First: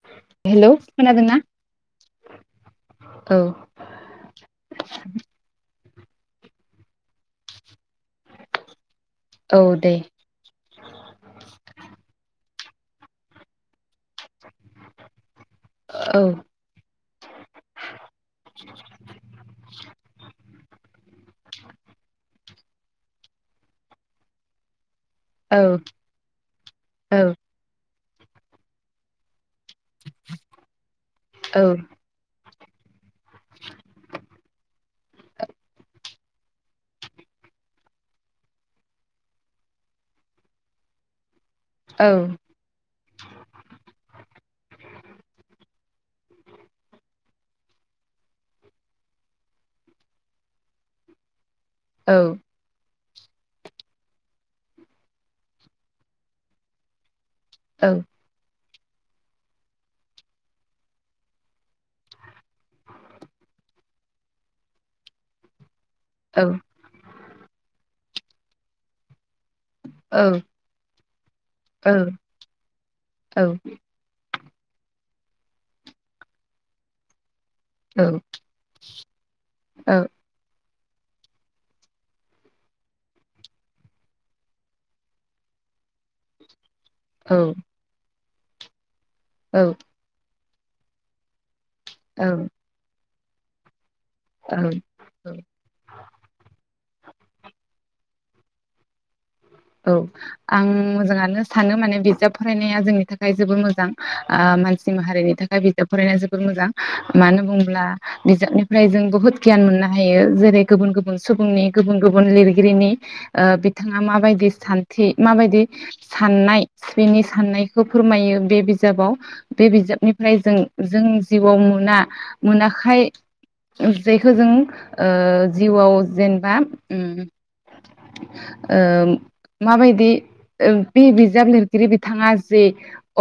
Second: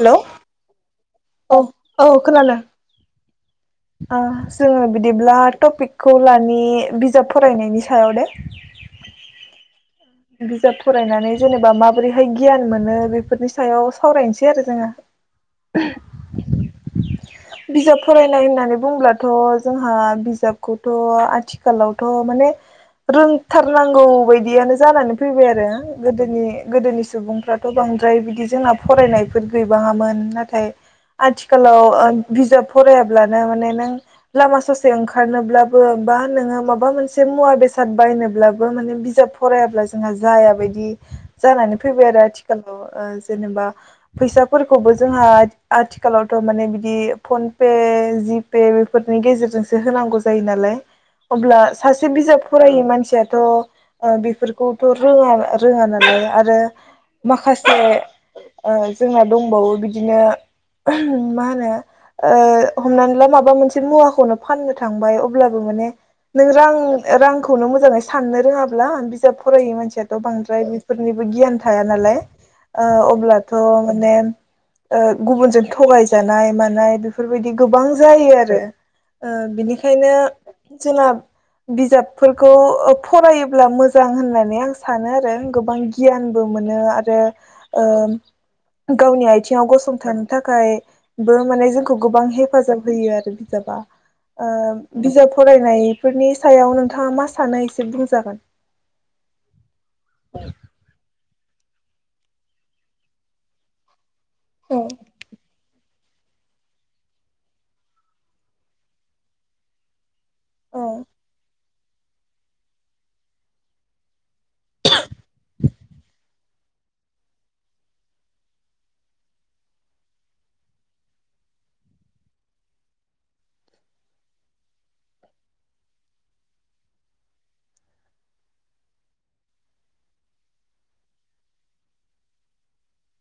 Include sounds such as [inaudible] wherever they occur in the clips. हेल hello खोनादोंना? औ औ खोनादों। औ। ओ जोङो बिदिब्ला टपिक। खौ लानि बिजाब फरायनायनिस औ दे। बिजाब फरायनानै जेनेबा माबोरैहाय गियान मोनो बेफोरनि सायाव सावरायनस सै आरो जोङो। औ बिजाब फरायनाय होननानै बुंब्लाथ' जोंहा बिजाबखौथ' आथिखालावथ' माने रोंथारनांगौ बायदियानो जानानैफ फैबाय औ आरो गदोनि गोदोनि औ सुबुंफ्राथ' बांद फ्राय बिदि जोंना फरायनायफ फोद गैबाङामोन नाथाय आथिखालाव ओ बिजाब फरायाब्लानो माने नों लामा ससे ओंखारनोब्लाबो बा नोङो माबा मोनसे मुवा बेसाद बायनोब्लाबो माने बिजाब फरायाब्ला जोंहा जायाबायदि। जानानै फैबाय औ आरो आथिखालाव ओ जेनेबा फैसाफोरखौबो जोंहा आथिखालावथ' माने बिदि। फनपे जिपे बेफोरनि गेजेरजोंसो होनांगौ जायो नालाय अब्ला। सासे औ बिजाब फरायो मानसियाथ थ ओ बेफोरखौथ' रोङा रोङा नालाय आरो। माखासे। औ ओ जोंना दंबावो बिदिनो मा होनो। ओ हमनानै ला माबा मोनसे मुवाखौनो फाननो थांबाय अब्लाबो माने औ नों रां रांखौनो मोजाङै सा साननो रोङाब्ला बिज जाब फरायै मानसियाथ' बांद्राय बेफोरनिबो गियान थाया नालाय ओ अब्लाथ माने। ओ गुबुनजों थगायजानाय मानाय बेफ बेफोरबायदि गोबां जायो आरो ओ औ बिनिखायनो जोंना बिजाबफोरखौ ओ फरायोब्ला मोजां होननानै आं सानो आरो गोबां गियानबो मोन नो आरो ओ गावनि आइथिङाव गसं थानो थाखायबो माने जों खौ गोबां हेफाजाब होयो आरो बि जाबा ओ औ औ बिजाब फरायनायफोरनि सायाव नोंथ नोंथाङा मा सानो एसे बुंजागोन औ आं मोजाङानो स सानो माने बिजाब फरायनाया जोंनि थाखाय जोबोर मोजां औ मानसि माहारिनि थाखाय बिजाब फराया जोबद मोजां मानो बुंब्ला बिजाबनिफ्राय जों बहुद गियान मोननो हायो जेरै गुबुन औ गुबुन सुबुंनि गुबुन गुबुन लिरगिरिनि ओ बिथाङा माबायदि सान्थि माबायदि साननाय बेनि साननायखौ फोरमायो बे बिजाबाव बे बिजाबनिफ्राय जों जोंनि जिउआव मोना मोनाखाय जेखौ जों ओ जिउआव जेनेबाओम माबायदि बे बिजाब लिरगिरि बिथाङा जे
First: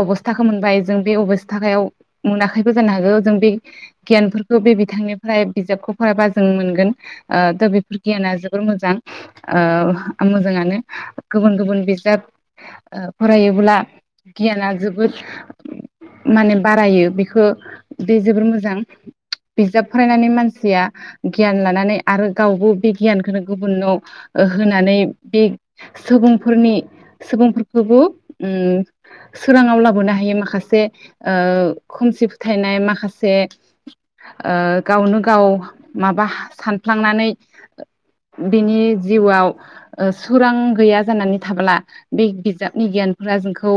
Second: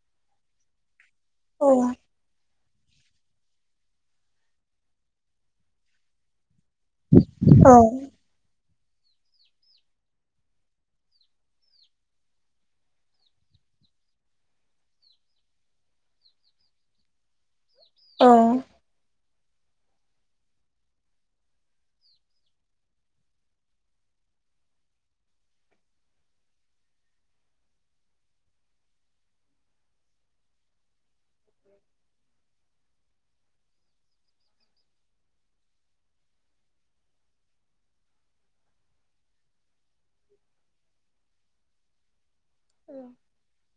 अबस्थाखौ मोनबाय जों बे अबस्थायाव मोनाख खैबो जानो हागौ जों बे गियानफोरखौ बे बिथांनिफ्राय बिजाबखौ फरायबा जों मोनग गोन ओ थ औ बेफोर गियाना जोबोर मोजां मोजां ओ मोजाङानो गुबुन गुबुन बिजाब ओ फरायोब्ला गियाना जोबोद माने बारायो बेखौ बे औ जोबोर मोजां बिजाब फरायनानै मानसिया गियान लानानै आरो गावबो बे गियानखौनो गुबुननाव होनानै बे सुबुंफोरनि सुबुंफोरखौबो उम सोराङाव लाबोनो हायो माखासे ओ खोमसि फोथायनाय माखासे ओ गावनो गाव माबा सानफ्लांनानै बिनि जिउआव ओ सोरां गैया जानानै थाब्ला बे बिजाबनि गियानफोरा जोंखौ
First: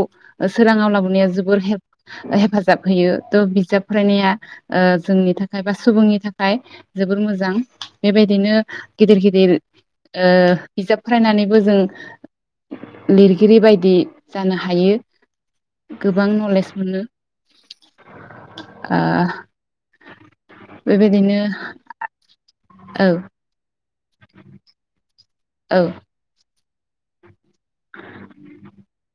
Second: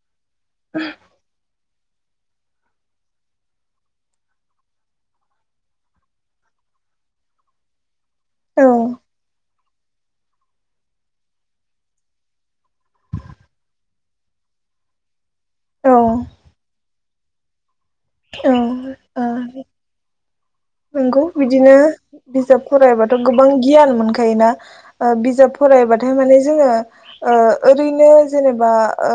सोराङाव लाबोनाया जोबोर हेल्प हेफाजाब होयो थ' बिजाब फरायनाया जोंनि थाखाय बा सुबुंनि थाखाय जोबोर मोजां बेबायदिनो औ गिदिर गिदिर ओ बिजाब फरायनानैबो जों लिरगिरि बायदि जानो हायो गोबां नलेज मोनो औ ओ नंगौ बेबायदिनो बिदिनो बिजाब औ फरायबाथ' गोबां गियान मोनखायोना ओ बिजाब औ फरायबाथाय माने जोङो ओ ओरैनो जेनेबा ओ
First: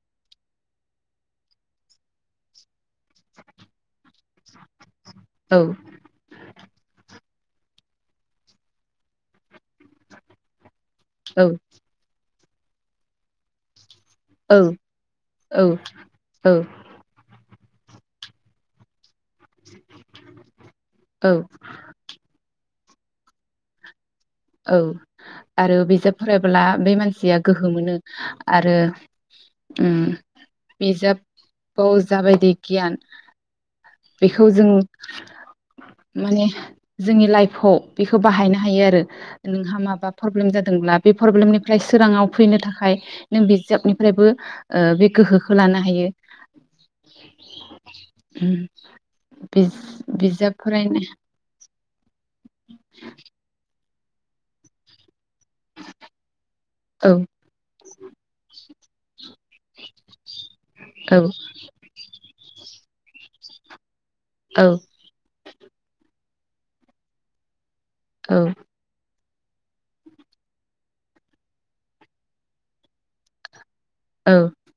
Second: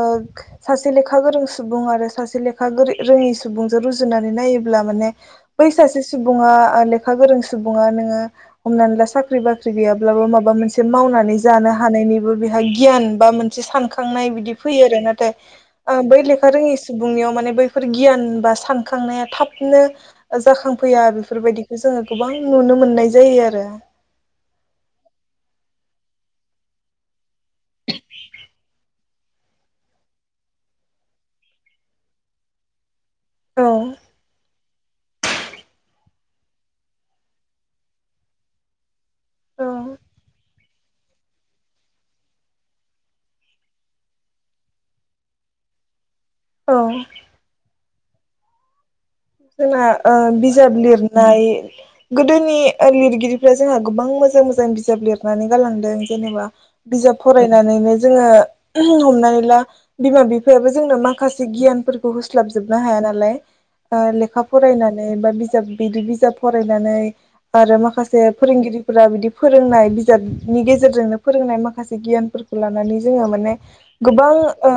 सासे लेखा गोरों सुबुं आरो सासे लेखा गोरि रोङि सुबुं रुजुनानै नायोब्ला माने औ बै सासे सुबुङा लेखा गोरों सुबुङा नोङो हमनानै ला साख्रि बाख्रि गैयाब्लाबो माबा मोनसे मावनानै औ जानो हानायनि गियान बा मोनसे सानखा खांनाय बिदि औ फैयो आरो औ नाथाय बै लेखा औ रोङै सुबुंनियाव माने बै फोर गियान बास सानखांनाया थाबनो जाखांफैया औ बेफोरबायदिखौ जोङो गोबां नुनो मोननाय जायो आरो औ आरो बिजाब फरायब्ला बे मानसिया गोहो मोनो आरो बिजाबाव जाबायदि गियान औ बेखौ जों माने जोंनि लाइफआव बेखौ बाहायनो हायो आरो नोंहा औ माबा प्रब्लेम जादोंब्ला बे प्रब्लेमनिफ्राय सोराङाव फैनो थाखाय नों बिजाबनिफ्रायबो बे गोहोखौ लानो हायो औ उम जोंना ओ बिजाब लिरनाय गोदोनि लिरगिरिफ्रा जोंहा गोबां मोजां मोजां बिजाब लिर नानै गालांदों जेनेबा औ बिजाब फरायनानैनो जोङो हमनानै ला बिमा बिफायाबो जोंनो औ माखासे गियानफोरखौ होस्लाबजोबनो हाया नालाय। ओ लेखा औ फरायनानै बा बिजाब बिदि बिजाब फरायनानै आरो माख माखासे औ फोरोंगिरिफोरा बिदि फोरोंनाय बिजाबनि गेजेरजोंनो फोरोंनाय माखासे गियानफोरखौ लानानै जोङो माने गोबां औ ओ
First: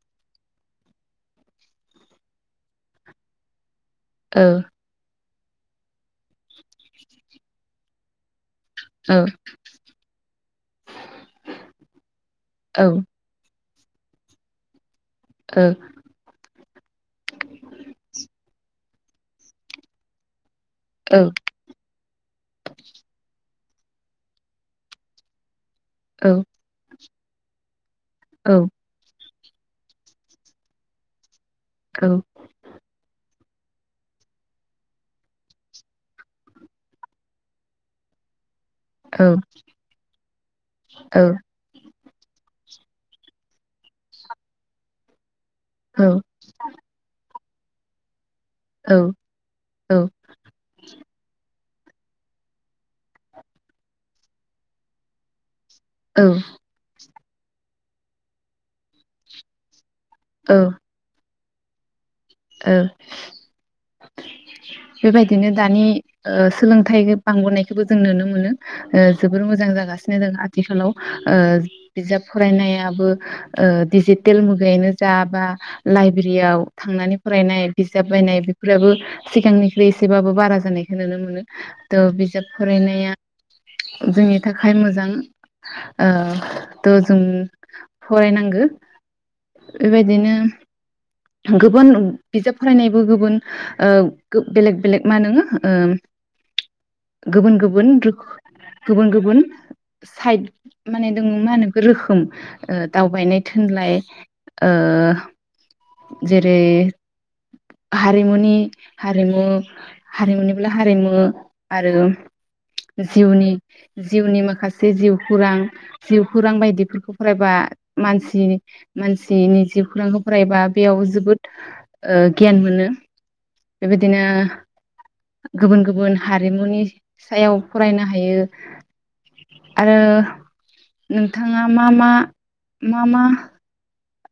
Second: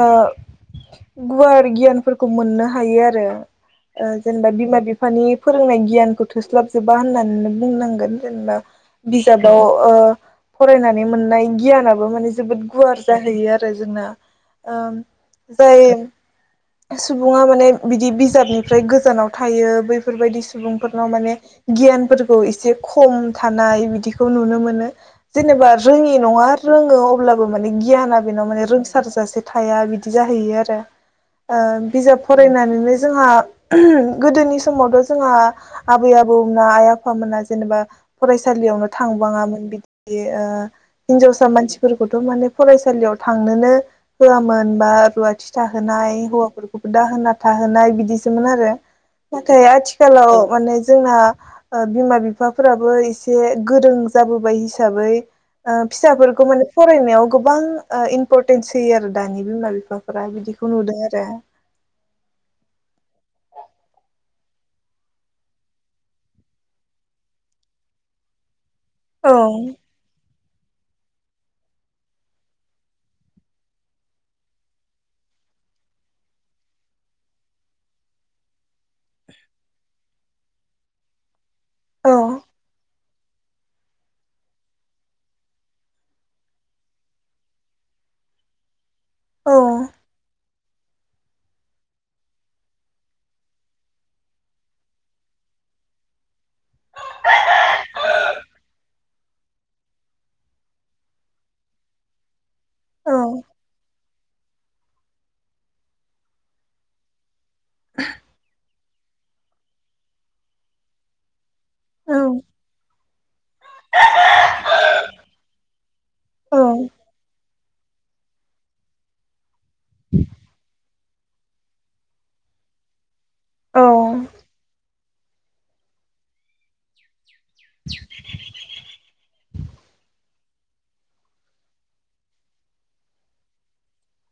गुवार गियानफोरखौ मोननो हायो आरो ओ जेनेबा बिमा बिफानि फोरोंनाय गियानखौ थोस्लाबजोबा होननानैनो बुंनांगोन जेनेबा औ बिजाबाव ओ फरायनानै मोननाय गियानाबो माने जोबोद औ गुवार जाहैयो आर फ्राय जोंना ओम औ जायो। सुबुङा माने बिदि बिजाबनि फ्राय गोजानाव थायो बैफोरबायदि सु सुबुंफोरनाव औ माने गियानफोरखौ इसे खम थानाय बिदिखौ नुनो मोनो जेनेबा रोङि औ नङा रोङो अब्लाबो माने गियाना बेनाव औ औ माने रोंसारजासे थाया बिदि जाहैयो आरो ओ बिजाब फरायनानैनो जोंहा गोदोनि समावथ' जोंहा आबै आबौमोना आइ आफामोना जेनेबा फरायस सालियावनो थांबाङामोन बिदि ओ हिनजावसा मानसिफोरखौथ' माने फरायसालियाव थांनोनो होआमोन बा रुवाथि जाहोनाय फोरखौबो दाहोन ना थाहोनाय बिदिस सोमोन आरो नाथाय आथिखालाव माने जोंना ओ बिमा बिफाफोराबो इसे गोरों जाबोबाय हिसाबै ओ फिसाफोरखौ माने फरायनायाव गोबां ओ इमपरटेन्स होयो आरो दानि बिमा बिफा दा औ बिदिखौ नुदों दाय औ। बेबायदिनो दानि ओ सोलोंथाइ बांबोनायखौबो जों नुनो मोनो। ओ औ जोबोर मोजां जागासिनो दङ आथिखालाव ओ बिजाब फरायनायाबो ओ दिडिजिटेल मुगायैनो जा बा लाइब्रेरियाव थांनानै फरायनाय बिजाब बायनाय बेफोराबो सिगांनिख्रुइ एसेबाबो बारा जानायखौ नुनो मोनो। त' औ बिजाब फरायनाया जोंनि थाखाय मोजां ओ थ' जों फरायनांगौ औ बेबायदिनो गुबुन बिजाब फरायनायबो गुबुन ओ गो बेलेग बेलेग मा नोङो ओ गुबुन गुबुन [unintelligible] गुबुन गुबुन साइद माने जों मा होनो बेखौ रोखोम। ओ औ दावबायनाय थुनलाइ। ओ जेरै हारिमुनि हारिमु हारिमुनिलाहारिमु आरो जिउनि जिउनि माखासे जिउखौरां जिउखौरां औ बायदिफोरखौ फरायबा मानसि मानसिनि जिउ खौरांखौ फरायबा बेयाव जोबोद ओ गियान मोनो। औ बेबायदिनो गुबुन गुबुन हारिमुनि सायाव फरायनो हायो। आरो नोंथाङा मा -मा- मा -मा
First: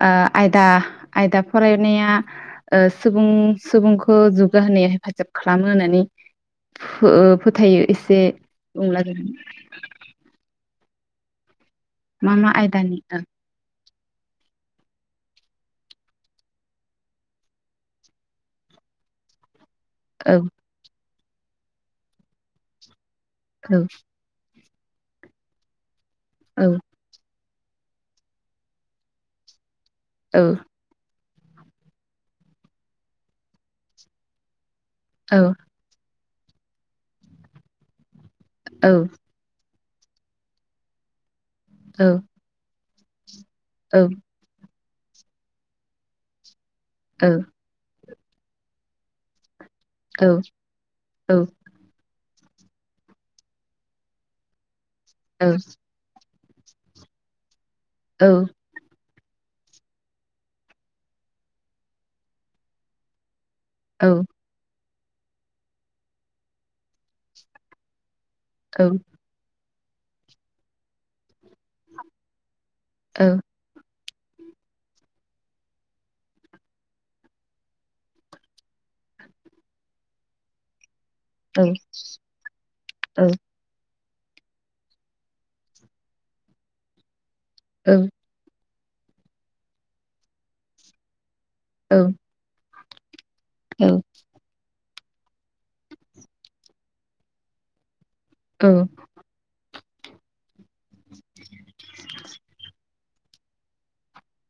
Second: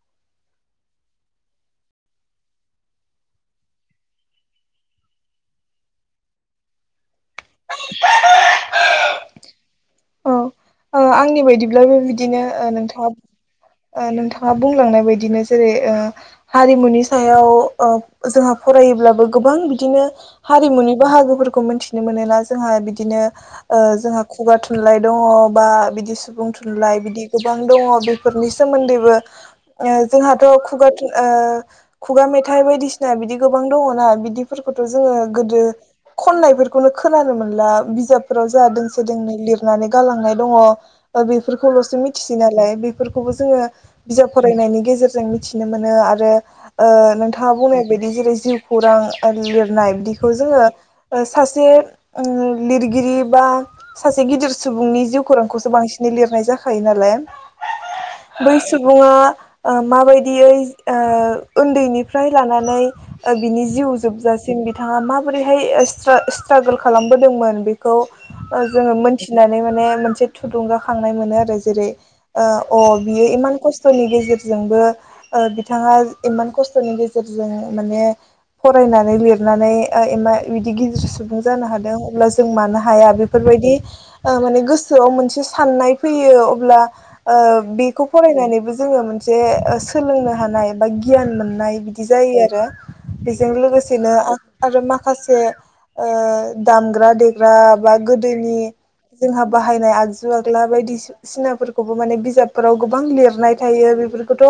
ओ आयदा आयदा फरायनाया ओ सुबुं सुबुंखौ जौगाहोनायाव हेफाजाब खालामो होननानै फो फोथायो एसे [unintelligible] औ आंनि बायदि नों मा बिदिनो मा ओ आयदानि नोंथाङा औ ओ नोंथाङा बुंलांनाय बायदिनो जेरै ओ हारिमुनि सायाव ओ जोंहा फरायोब्लाबो गोबां बि दिनो औ हारिमुनि बाहागो फोरखौ मिथिनो मोनोना जोंहा बिदिनो ओ जोंहा खुगा थु थुनलाय दंङ बा बिदि सुबुं औ थुनलाइ बिदि गोबां दङ बेफोरनि सोमोन्दैबो ओ औ जोंहाथ' खुगा थुन ओ खुगा मेथाइ बायदिसिना बिदि गोबां दंङना बिदि फोर खथ' जोङो औ गोदो खननायफोरखौनो खोनानो मोनला बिजाब फोराव जा दोंसे दोंनै लिर नानै गालांनाय दंङ ओ बे फोरखौल'सो औ मिथिसै नालाय बे फोरखौबो जोङो औ बिजाब फरायनायनि गेजे जेरजों मिथिनो मोनो आरो ओ नोंथाङा बुंनाय बाय दि जेरै जिउ खौरां आर लिर नाय औ बिदिखौ जोङो ओ सासे उम लिरगिरि बा सासे गिदिर सुबुंनि औ खौरांखौसो बांसिन लिरनाय जाखा खायो नालाय। औ बै सुबुङा ओ माबायदियै ओ उन्दैनिफ्राय लानानै ओ बिनि जिउ औ जोबजासिन बि थांङा माबोरैहाय स्ट्रागोल खालामबोदोंमोन बेखौ जोङो मोनथिनानै माने से थुलुंगाखांनाय मोनो आरो जेरै ओ अ बियो इमान खथनि गेजेर रजोंबो ओ बिथाङा इमान खस्थनि गेजेरजों माने फरायनानै लिरनानै मा इ गिदिर सुबुं जानो हादों अब्ला जों मानो हाया औ बेफोरबायदि ओ माने गो सोआव मोनसे साननाय फैयो अब्ला ओ बेखौ फरायनानैबो जोङो मोनसे ओ सोलोंनो हानाय बा गियान मोन नाय बिदि ओ जायो आरो बेजों लोगोसेनो आं आरो मा खासे ओ दामग्रा देग्रा बा गो जोंनि जोंनि जोंहाबो बाहायनाय आगजु आगला बायदिसिसिनाफोरखौबो माने बिजाबफोराव गोबां लिरनाय थायो बेफोरखौथ'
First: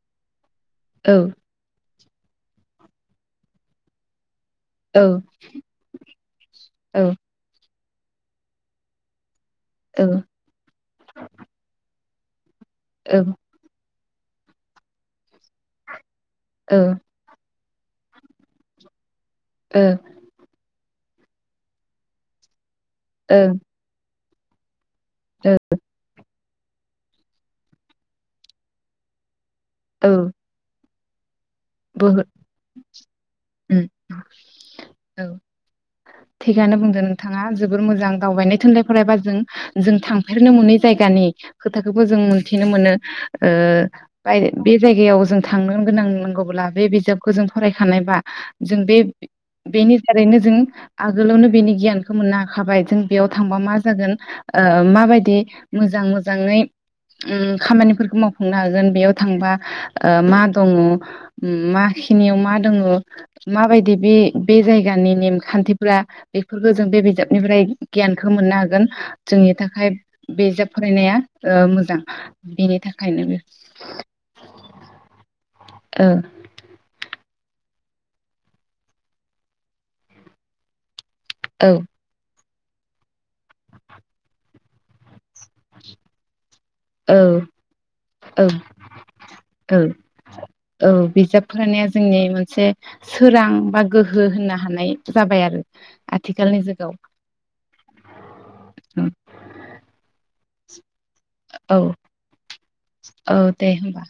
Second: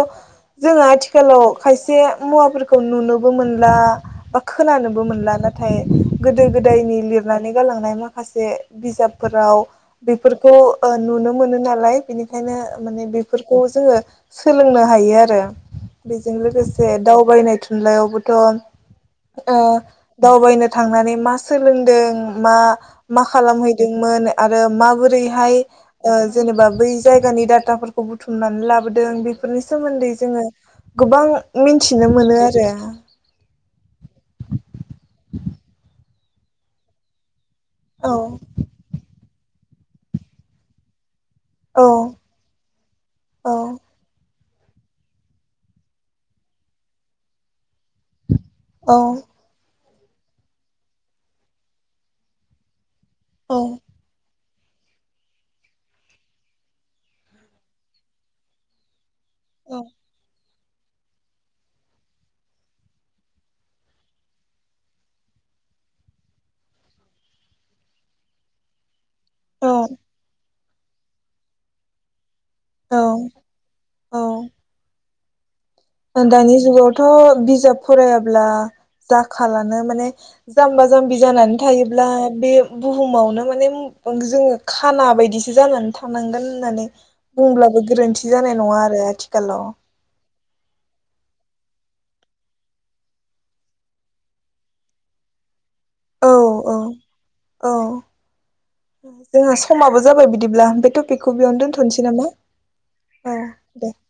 जोंङो ओ आथिखालाव खायसे मुवाफोरखौ नुनोबो मोनला बा खोनानोबो मोनला नाथाय गोदो गोदायनि लिरनानै गालांनाय मथ माखासे बिजाबफोराव बेफोरखौ ओ नुनो मोनो नालाय बिनि खायनो माने बेफोरखौ जोङो सोलोंनो हायो आरो बेजों लोगोसे दावबायनाय थुनलाइयावबोथ ओ दावबायनाय थांनानै मा सोलोंदों मा मा खालामहैदोंमोन आरो मा बोरैहाय ओ ओ जेनेबा बै जायगानि डाटाफोरखौ बुथुमनानै लाबोदों बे बेफोरनि सोमोन्दै औ जोङो गोबां मिथिनो बहुद मोनो आरो [inaudible] औ थिगानो बुंदों नोंथां ना जोबोर मोजां औ दावबायनो थोनलाय फरायबा जों जों थांफेरनो मोनै जायगानि औ खोथाखौबो जों मोनथिनो मोनो औ बाय बे जायगायाव जों थांनो गोनां नांगौ अब्ला बे बिजाबखौ जों फरायखानायबा जों औ बे बेनि दारैनो जों आगोलावनो बेनि गियानखौ मोननो हाखाबाय जों बेयाव थांबा मा औ जागोन माबायदि मोजां मोजाङै खामानिफोरखौ मावफुंनो हागोन बेयाव थांबा मा दंङ माखिनियाव मा दङ माबायदि बे बे जायगानि नेमखान्थिफोरा बेफोरखौ जों बे बिजाबनिफ्राय गियानखौ मोननो हागोन जोंनि औ थाखाय बेजाब फरायनाया मोजां बेनि औ थाखायनो बो ओन्दैनि जुगावथ' बिजाब फरायाब्ला जाखालानो माने जाम्बा जाम्बि जानानै औ थायोब्ला बे बुहुमावनो माने जोङो खाना बायदिसिना जानानै थानांगोन होननानै औ बुंब्लाबो गोरोन्थि औ जानाय नङा आरो आथिखालाव। औ औ बिजाब फरायनाया जोंनि मोनसे सोरां बा गोहो होननो हानाय जाबाय आरो। औ आथिखालनि औ जुगाव औ जोंहा समाबो जाबाय बि दिब्ला बेथ' औ औ दे होनबा।